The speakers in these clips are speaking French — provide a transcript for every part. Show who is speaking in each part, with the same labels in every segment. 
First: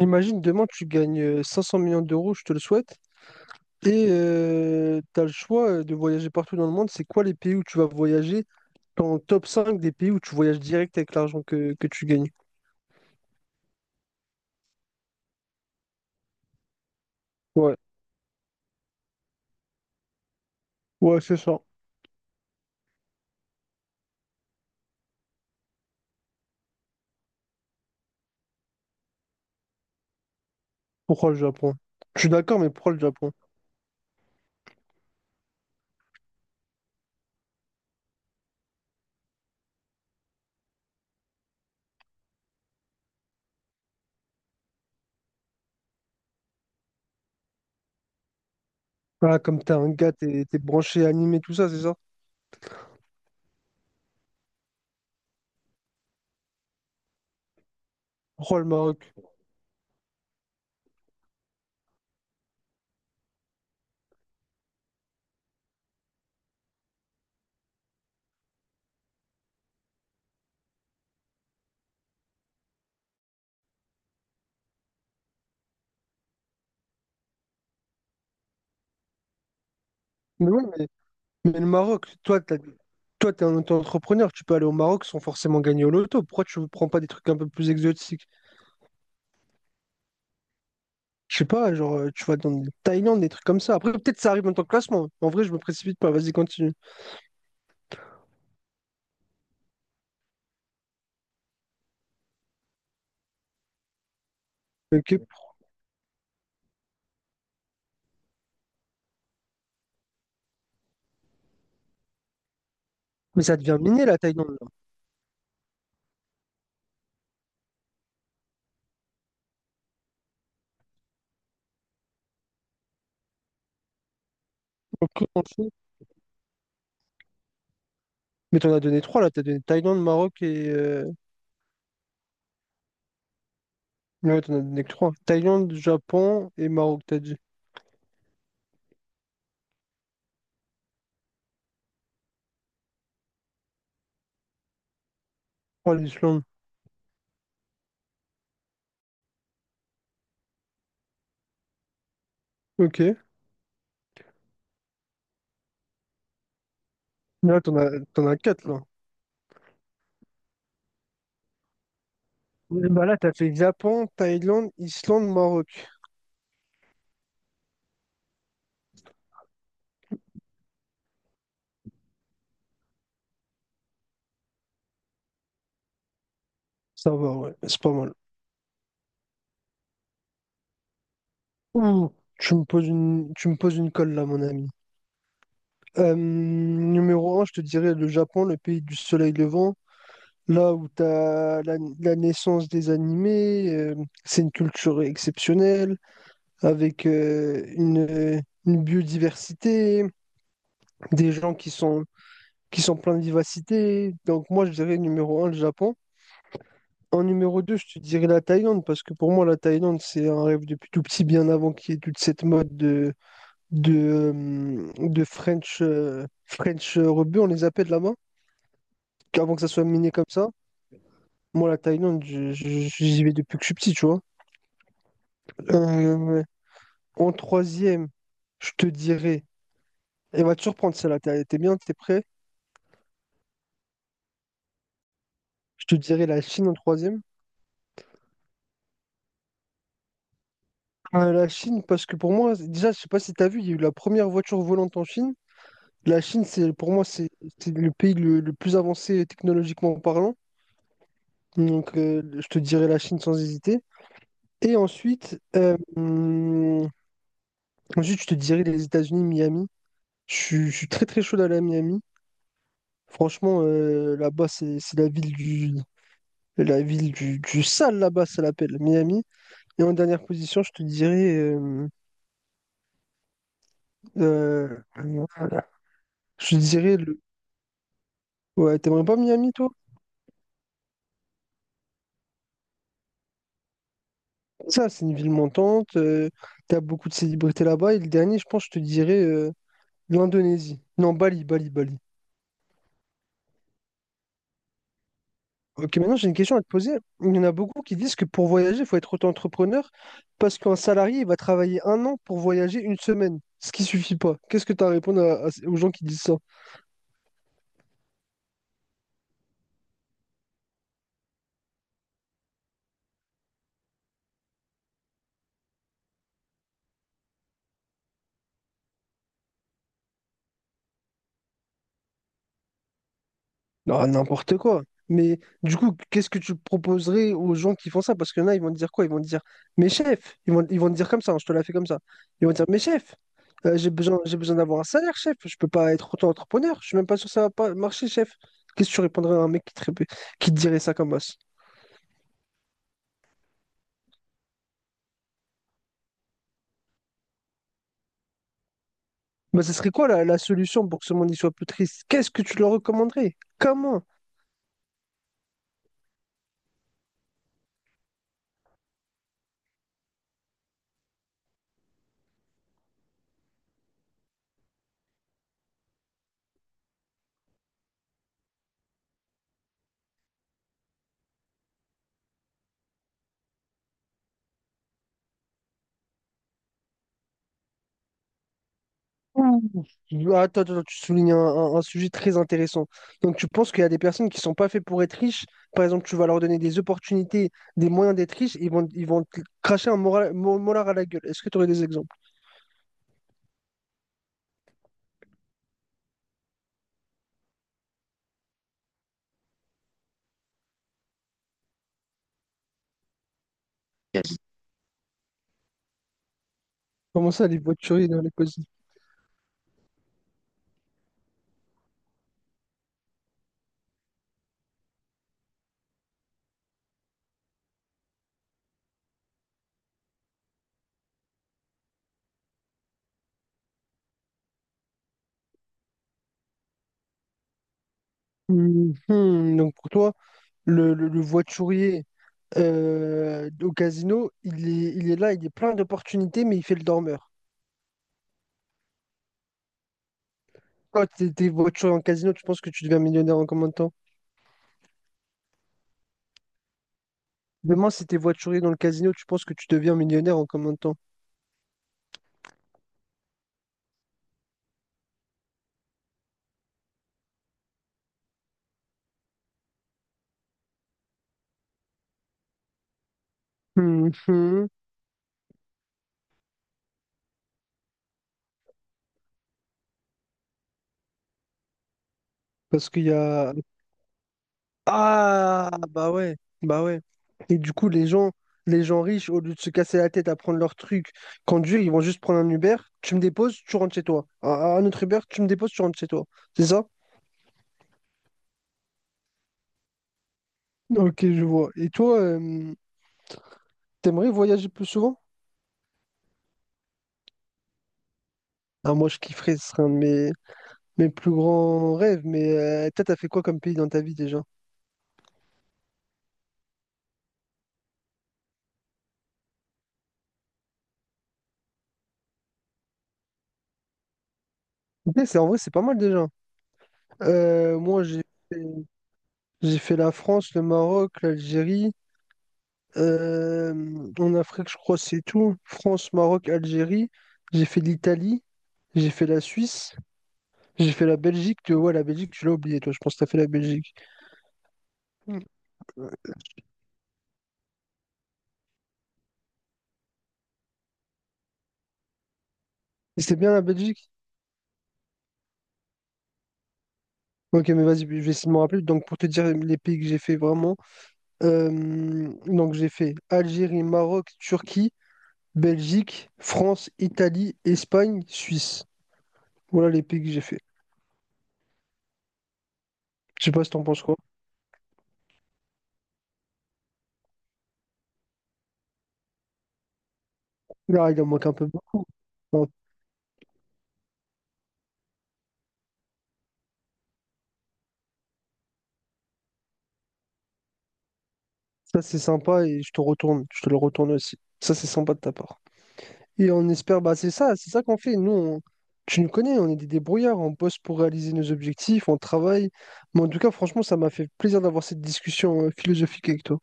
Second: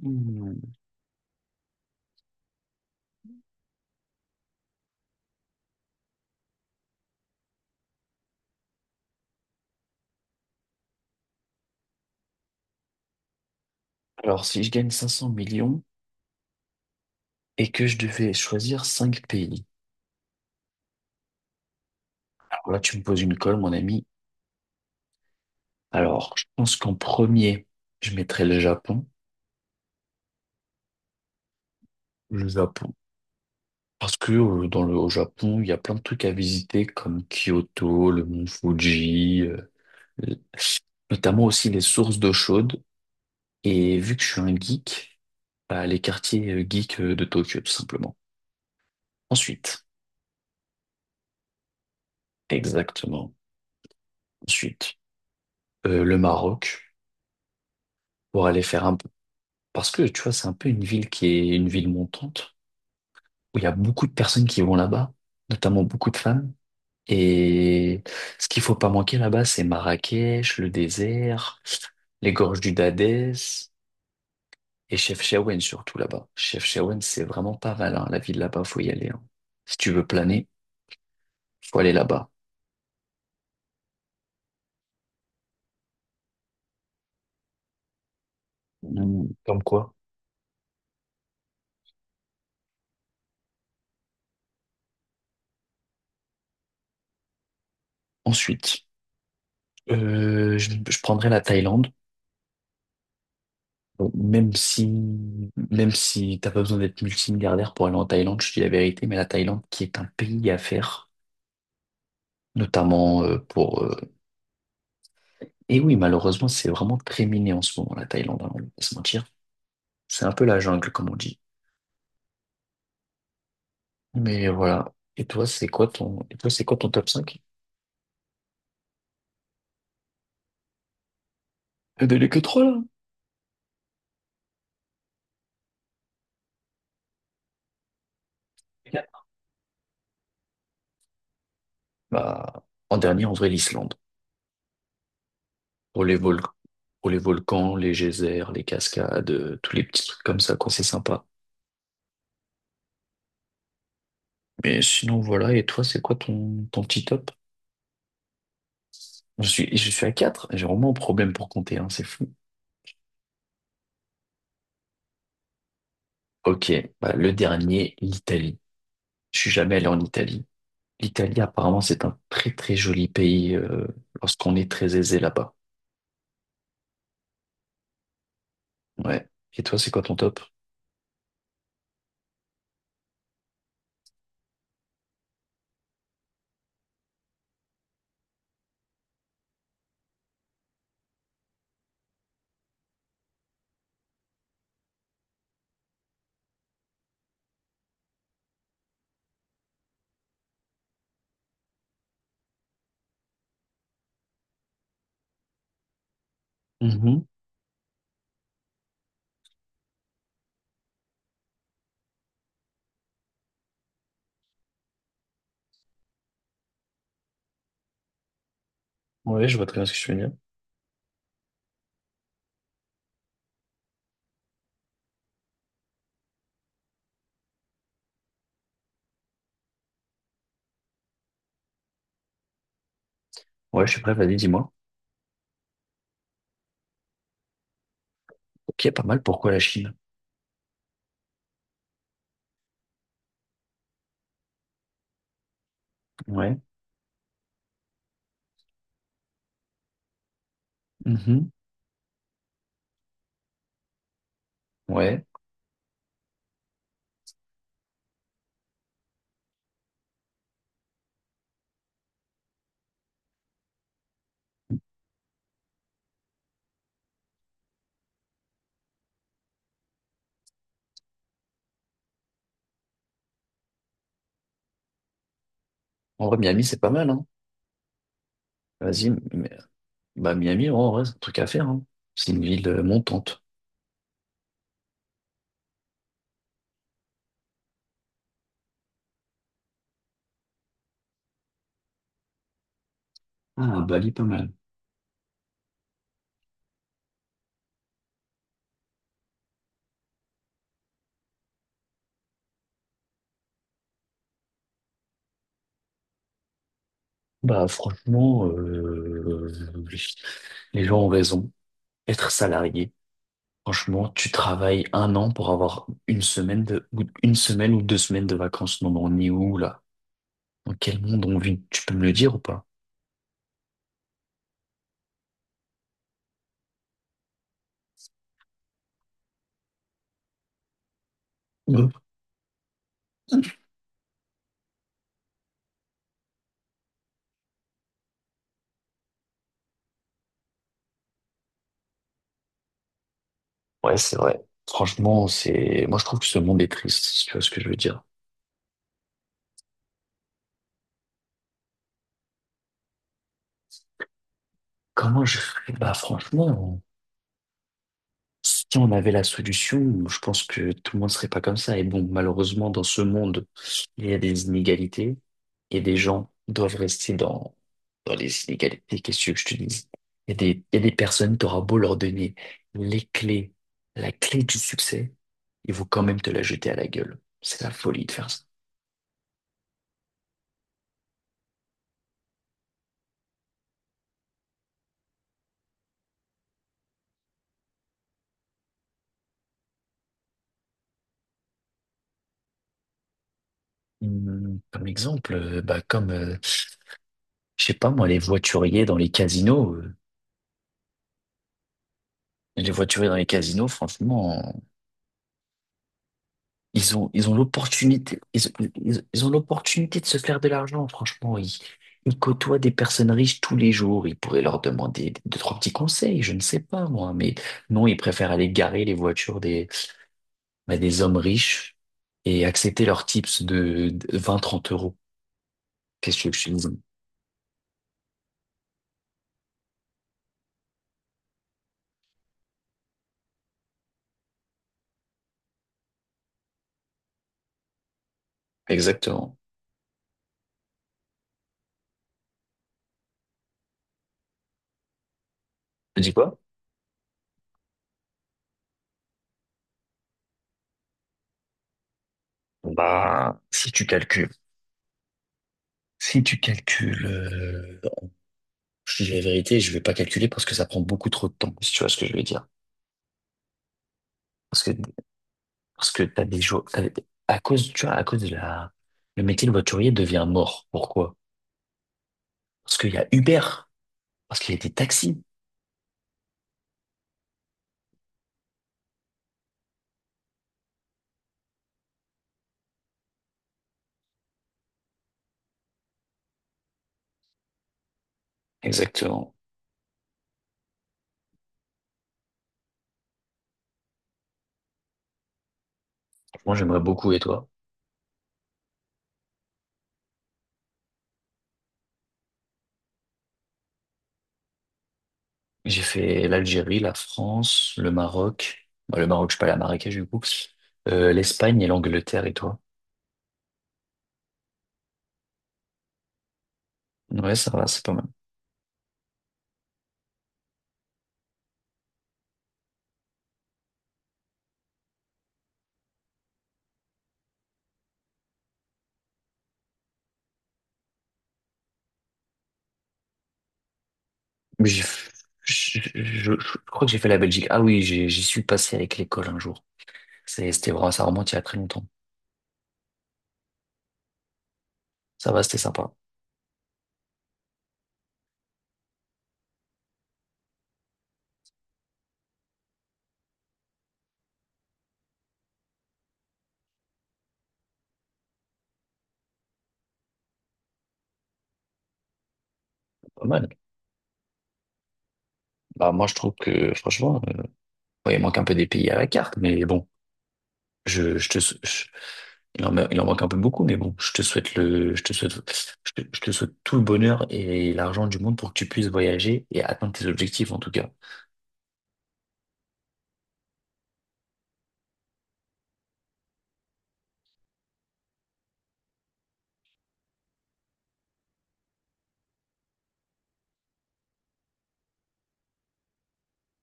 Speaker 1: Imagine demain
Speaker 2: Hmm.
Speaker 1: tu gagnes 500 millions d'euros, je te le souhaite, et tu as le choix de voyager partout dans le monde. C'est quoi les pays où tu vas voyager? Ton top 5 des pays où tu voyages direct avec l'argent que tu gagnes.
Speaker 2: Alors, si je gagne 500 millions et
Speaker 1: Ouais,
Speaker 2: que je devais choisir 5 pays,
Speaker 1: ouais, c'est ça.
Speaker 2: alors là, tu me poses une colle, mon ami. Alors, je pense qu'en premier, je mettrais le Japon.
Speaker 1: Pourquoi le Japon? Je suis
Speaker 2: Le
Speaker 1: d'accord, mais pourquoi
Speaker 2: Japon.
Speaker 1: le Japon?
Speaker 2: Parce que dans au Japon, il y a plein de trucs à visiter comme Kyoto, le mont Fuji, le- notamment aussi les sources d'eau chaude. Et vu que je suis un geek, bah, les quartiers geeks de Tokyo, tout simplement.
Speaker 1: Voilà, comme t'es
Speaker 2: Ensuite,
Speaker 1: un gars, t'es branché, animé, tout ça, c'est ça?
Speaker 2: exactement. Ensuite, le Maroc pour
Speaker 1: Pourquoi
Speaker 2: aller
Speaker 1: le
Speaker 2: faire un.
Speaker 1: Maroc?
Speaker 2: Parce que, tu vois, c'est un peu une ville qui est une ville montante, où il y a beaucoup de personnes qui vont là-bas, notamment beaucoup de femmes. Et ce qu'il faut pas manquer là-bas, c'est Marrakech, le désert, les gorges du Dadès et Chefchaouen surtout là-bas. Chefchaouen, c'est vraiment pas mal, hein. La ville là-bas, faut y aller, hein. Si tu veux planer,
Speaker 1: Mais ouais, mais le
Speaker 2: faut aller
Speaker 1: Maroc,
Speaker 2: là-bas.
Speaker 1: toi, toi, t'es un auto-entrepreneur, tu peux aller au Maroc sans forcément gagner au loto. Pourquoi tu ne prends pas des trucs un peu plus exotiques?
Speaker 2: Mm, comme quoi?
Speaker 1: Je sais pas, genre, tu vois, dans le Thaïlande, des trucs comme ça. Après, peut-être ça arrive en tant que classement. En vrai, je me précipite pas. Vas-y, continue.
Speaker 2: Ensuite, je prendrai la Thaïlande. Bon,
Speaker 1: Ok.
Speaker 2: même si t'as pas besoin d'être multimilliardaire pour aller en Thaïlande, je te dis la vérité, mais la Thaïlande qui est un pays à faire, notamment
Speaker 1: Mais ça devient
Speaker 2: pour.
Speaker 1: miné, la Thaïlande. Là.
Speaker 2: Et oui, malheureusement, c'est vraiment très miné en ce moment, la Thaïlande, hein, on va pas se mentir. C'est un peu la jungle, comme on dit. Mais voilà.
Speaker 1: Ok, on le fait.
Speaker 2: Et toi, c'est quoi ton top cinq.
Speaker 1: Mais t'en as donné trois, là. T'as donné Thaïlande, Maroc et...
Speaker 2: Il n'y en que trois
Speaker 1: Ouais, t'en as donné que trois. Thaïlande, Japon et Maroc, t'as dit.
Speaker 2: là. Bah, en dernier, en vrai, l'Islande.
Speaker 1: Oh,
Speaker 2: Pour les vol-
Speaker 1: l'Islande.
Speaker 2: pour les volcans, les geysers, les cascades, tous les petits trucs comme ça, quoi, c'est sympa.
Speaker 1: Ok.
Speaker 2: Mais sinon, voilà. Et toi, c'est quoi ton petit top?
Speaker 1: Mais là, t'en as quatre, là.
Speaker 2: Je suis à quatre, j'ai vraiment un problème pour compter, hein, c'est fou.
Speaker 1: Et bah là, t'as fait Japon, Thaïlande, Islande, Maroc.
Speaker 2: Ok, bah, le dernier, l'Italie. Je suis jamais allé en Italie. L'Italie, apparemment, c'est un très très joli pays lorsqu'on est très aisé là-bas.
Speaker 1: Ça va, ouais. C'est pas mal.
Speaker 2: Ouais. Et toi, c'est quoi ton top?
Speaker 1: Ouh, tu me poses une... tu me poses une colle, là, mon ami. Numéro un, je te dirais le Japon, le pays du soleil levant. Là où tu as la naissance des animés, c'est une culture exceptionnelle, avec une biodiversité, des gens qui sont pleins de vivacité. Donc moi, je dirais numéro un, le Japon. En
Speaker 2: Mhm.
Speaker 1: numéro 2 je te dirais la Thaïlande, parce que pour moi, la Thaïlande, c'est un rêve depuis tout petit, bien avant qu'il y ait toute cette mode de French, French rebut, on les appelle là-bas,
Speaker 2: Ouais,
Speaker 1: avant
Speaker 2: je
Speaker 1: que
Speaker 2: vois
Speaker 1: ça
Speaker 2: très
Speaker 1: soit
Speaker 2: bien ce que tu
Speaker 1: miné
Speaker 2: veux
Speaker 1: comme
Speaker 2: dire.
Speaker 1: ça. Moi, la Thaïlande, j'y vais depuis que je suis petit, tu vois. Euh, en troisième, je te dirais, elle va te surprendre celle-là, t'es bien, t'es prêt?
Speaker 2: Ouais, je suis prêt, vas-y, dis-moi.
Speaker 1: Je te dirais la Chine en troisième.
Speaker 2: Ok, pas mal, pourquoi la Chine?
Speaker 1: La Chine, parce que pour moi, déjà, je sais pas si t'as vu, il y a eu la première voiture volante en Chine. La Chine,
Speaker 2: Ouais.
Speaker 1: c'est le pays le plus avancé technologiquement parlant.
Speaker 2: Mhm.
Speaker 1: Donc, je te dirais la Chine sans hésiter. Et
Speaker 2: Ouais.
Speaker 1: ensuite, ensuite, je te dirais les États-Unis, Miami. Je suis très très chaud d'aller à Miami. Franchement, là-bas, c'est la ville du, la ville du sale là-bas, ça l'appelle Miami. Et en dernière position, je te dirais. Euh, voilà.
Speaker 2: En vrai,
Speaker 1: Je te
Speaker 2: Miami, c'est pas
Speaker 1: dirais.
Speaker 2: mal,
Speaker 1: Le...
Speaker 2: hein.
Speaker 1: Ouais, t'aimerais
Speaker 2: Vas-y,
Speaker 1: pas Miami,
Speaker 2: mais-
Speaker 1: toi?
Speaker 2: bah Miami, ouais, en vrai, c'est un truc à faire, hein. C'est une ville montante.
Speaker 1: Ça, c'est une ville montante. T'as beaucoup de célébrités là-bas. Et le dernier, je pense, je te dirais l'Indonésie. Non, Bali, Bali, Bali.
Speaker 2: Ah, Bali, pas mal.
Speaker 1: Ok, maintenant, j'ai une question à te poser. Il y en a beaucoup qui disent que pour voyager, il faut être auto-entrepreneur parce qu'un salarié, il va travailler un an pour voyager une semaine, ce qui suffit pas. Qu'est-ce que tu as à répondre aux gens qui disent ça?
Speaker 2: Bah franchement, les gens ont raison. Être salarié, franchement, tu travailles un an pour avoir ou une semaine ou deux semaines de vacances. Non, mais on est où là? Dans quel monde on vit? Tu peux me le dire ou pas?
Speaker 1: Ah, n'importe quoi. Mais du coup, qu'est-ce que tu proposerais aux gens qui font ça? Parce qu'il y en a, ils vont te dire quoi? Ils vont te dire, mes chefs, ils vont te dire comme ça, hein, je te la fais comme
Speaker 2: Mhm.
Speaker 1: ça. Ils vont te dire, mes chefs, j'ai besoin d'avoir un salaire, chef. Je peux pas être auto-entrepreneur. Je suis même pas sûr que ça va pas marcher, chef. Qu'est-ce que tu répondrais à un mec qui te dirait ça comme os?
Speaker 2: Ouais, c'est vrai. Franchement, moi je trouve que ce monde est triste, si tu vois ce que je veux dire.
Speaker 1: Bah, ce serait quoi la solution pour que ce monde y soit plus triste? Qu'est-ce que tu leur recommanderais? Comment?
Speaker 2: Comment je ferais? Bah franchement. Si on avait la solution, je pense que tout le monde serait pas comme ça. Et bon, malheureusement, dans ce monde, il y a des inégalités et des gens doivent rester dans les inégalités. Qu'est-ce que je te dis? Il y a des personnes, t'auras beau leur donner les clés, la clé du succès, ils vont quand même te la jeter à la gueule. C'est la folie de faire ça.
Speaker 1: Attends, attends, tu soulignes un sujet très intéressant. Donc, tu penses qu'il y a des personnes qui sont pas faites pour être riches. Par exemple, tu vas leur donner des opportunités, des moyens d'être riches, ils vont te cracher un molar à la gueule. Est-ce que tu aurais des exemples?
Speaker 2: Comme exemple, je sais pas moi, les voituriers dans les casinos. Les voituriers dans les casinos, franchement. Ils
Speaker 1: Comment
Speaker 2: ont
Speaker 1: ça, les voituriers
Speaker 2: l'opportunité,
Speaker 1: dans les causes?
Speaker 2: ils ont l'opportunité de se faire de l'argent, franchement. Ils côtoient des personnes riches tous les jours. Ils pourraient leur demander deux, trois petits conseils, je ne sais pas, moi. Mais non, ils préfèrent aller garer les voitures bah, des hommes riches et accepter leurs tips de 20, 30 euros. Qu'est-ce que tu veux que je te dise?
Speaker 1: Donc, pour toi, le voiturier au casino, il est là, il est plein d'opportunités, mais il fait le dormeur.
Speaker 2: Exactement.
Speaker 1: Quand tu étais voiturier en casino, tu penses que tu deviens millionnaire en combien de temps?
Speaker 2: Tu dis quoi?
Speaker 1: Demain, si t'es voiturier dans le casino, tu penses que tu deviens millionnaire en combien de temps?
Speaker 2: Bah, si tu calcules, si tu calcules, non, je te dis la vérité, je vais pas calculer parce que ça prend beaucoup trop de temps, si tu vois ce que je veux dire.
Speaker 1: Hum,
Speaker 2: Parce
Speaker 1: hum.
Speaker 2: que Parce que t'as des jours, t'as- à cause, à cause de le métier de voiturier devient mort. Pourquoi? Parce
Speaker 1: Parce
Speaker 2: qu'il y
Speaker 1: qu'il
Speaker 2: a
Speaker 1: y
Speaker 2: Uber,
Speaker 1: a...
Speaker 2: parce qu'il y a des taxis.
Speaker 1: Ah, bah ouais, bah ouais. Et du coup, les gens riches, au lieu de se casser la tête à prendre leur truc, conduire, ils vont juste prendre un Uber, tu me déposes, tu rentres chez toi. Un autre Uber, tu me déposes, tu rentres chez toi. C'est ça?
Speaker 2: Exactement.
Speaker 1: Ok, je vois. Et toi, t'aimerais voyager plus souvent?
Speaker 2: Moi, j'aimerais beaucoup, et toi?
Speaker 1: Ah, moi, je kifferais, ce serait un de mes... Mes plus grands rêves, mais toi, t'as fait quoi comme pays dans ta vie déjà?
Speaker 2: J'ai fait l'Algérie, la France, le Maroc. Bah, le Maroc, je suis pas allé à Marrakech, du coup. l'Espagne et l'Angleterre, et toi?
Speaker 1: Ok, c'est en vrai, c'est pas mal déjà.
Speaker 2: Ouais, ça va, c'est pas
Speaker 1: Moi,
Speaker 2: mal.
Speaker 1: fait, j'ai fait la France, le Maroc, l'Algérie. euh, En Afrique, je crois, c'est tout. France, Maroc, Algérie. J'ai fait l'Italie. J'ai fait la Suisse. J'ai fait la Belgique. Tu vois, la Belgique, tu l'as oublié, toi. Je pense que t'as fait la Belgique.
Speaker 2: Mais j'ai,
Speaker 1: Mm.
Speaker 2: je, je crois que j'ai fait la Belgique. Ah oui, j'y suis passé avec l'école un jour. C'était vraiment, ça remonte il y a très longtemps.
Speaker 1: Et c'est bien la Belgique?
Speaker 2: Ça va, c'était sympa.
Speaker 1: Ok, mais vas-y, je vais essayer de me rappeler. Donc, pour te dire les pays que j'ai fait vraiment, donc j'ai fait Algérie, Maroc, Turquie. Belgique, France, Italie, Espagne, Suisse. Voilà les pays que j'ai fait.
Speaker 2: Pas
Speaker 1: Je
Speaker 2: mal.
Speaker 1: sais pas si t'en penses quoi.
Speaker 2: Bah, moi, je trouve que, franchement, ouais, il manque un peu des pays à la carte, mais bon,
Speaker 1: Là, il en
Speaker 2: je te,
Speaker 1: manque un
Speaker 2: sou-
Speaker 1: peu
Speaker 2: je-
Speaker 1: beaucoup.
Speaker 2: il
Speaker 1: Bon,
Speaker 2: en, ma- il en manque un peu beaucoup, mais bon, je te souhaite le, je te souhaite tout le bonheur et l'argent du monde pour que tu puisses voyager et atteindre tes objectifs, en tout cas.
Speaker 1: ça, c'est sympa et je te retourne. Je te le retourne aussi. Ça, c'est sympa de ta part. Et on espère, bah, c'est ça qu'on fait. Nous, tu nous connais, on est des débrouillards. On bosse pour réaliser nos objectifs, on travaille. Mais en tout cas, franchement, ça m'a fait plaisir d'avoir cette discussion philosophique avec toi.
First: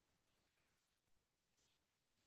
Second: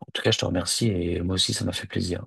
Speaker 2: En tout cas, je te remercie et moi aussi, ça m'a fait plaisir.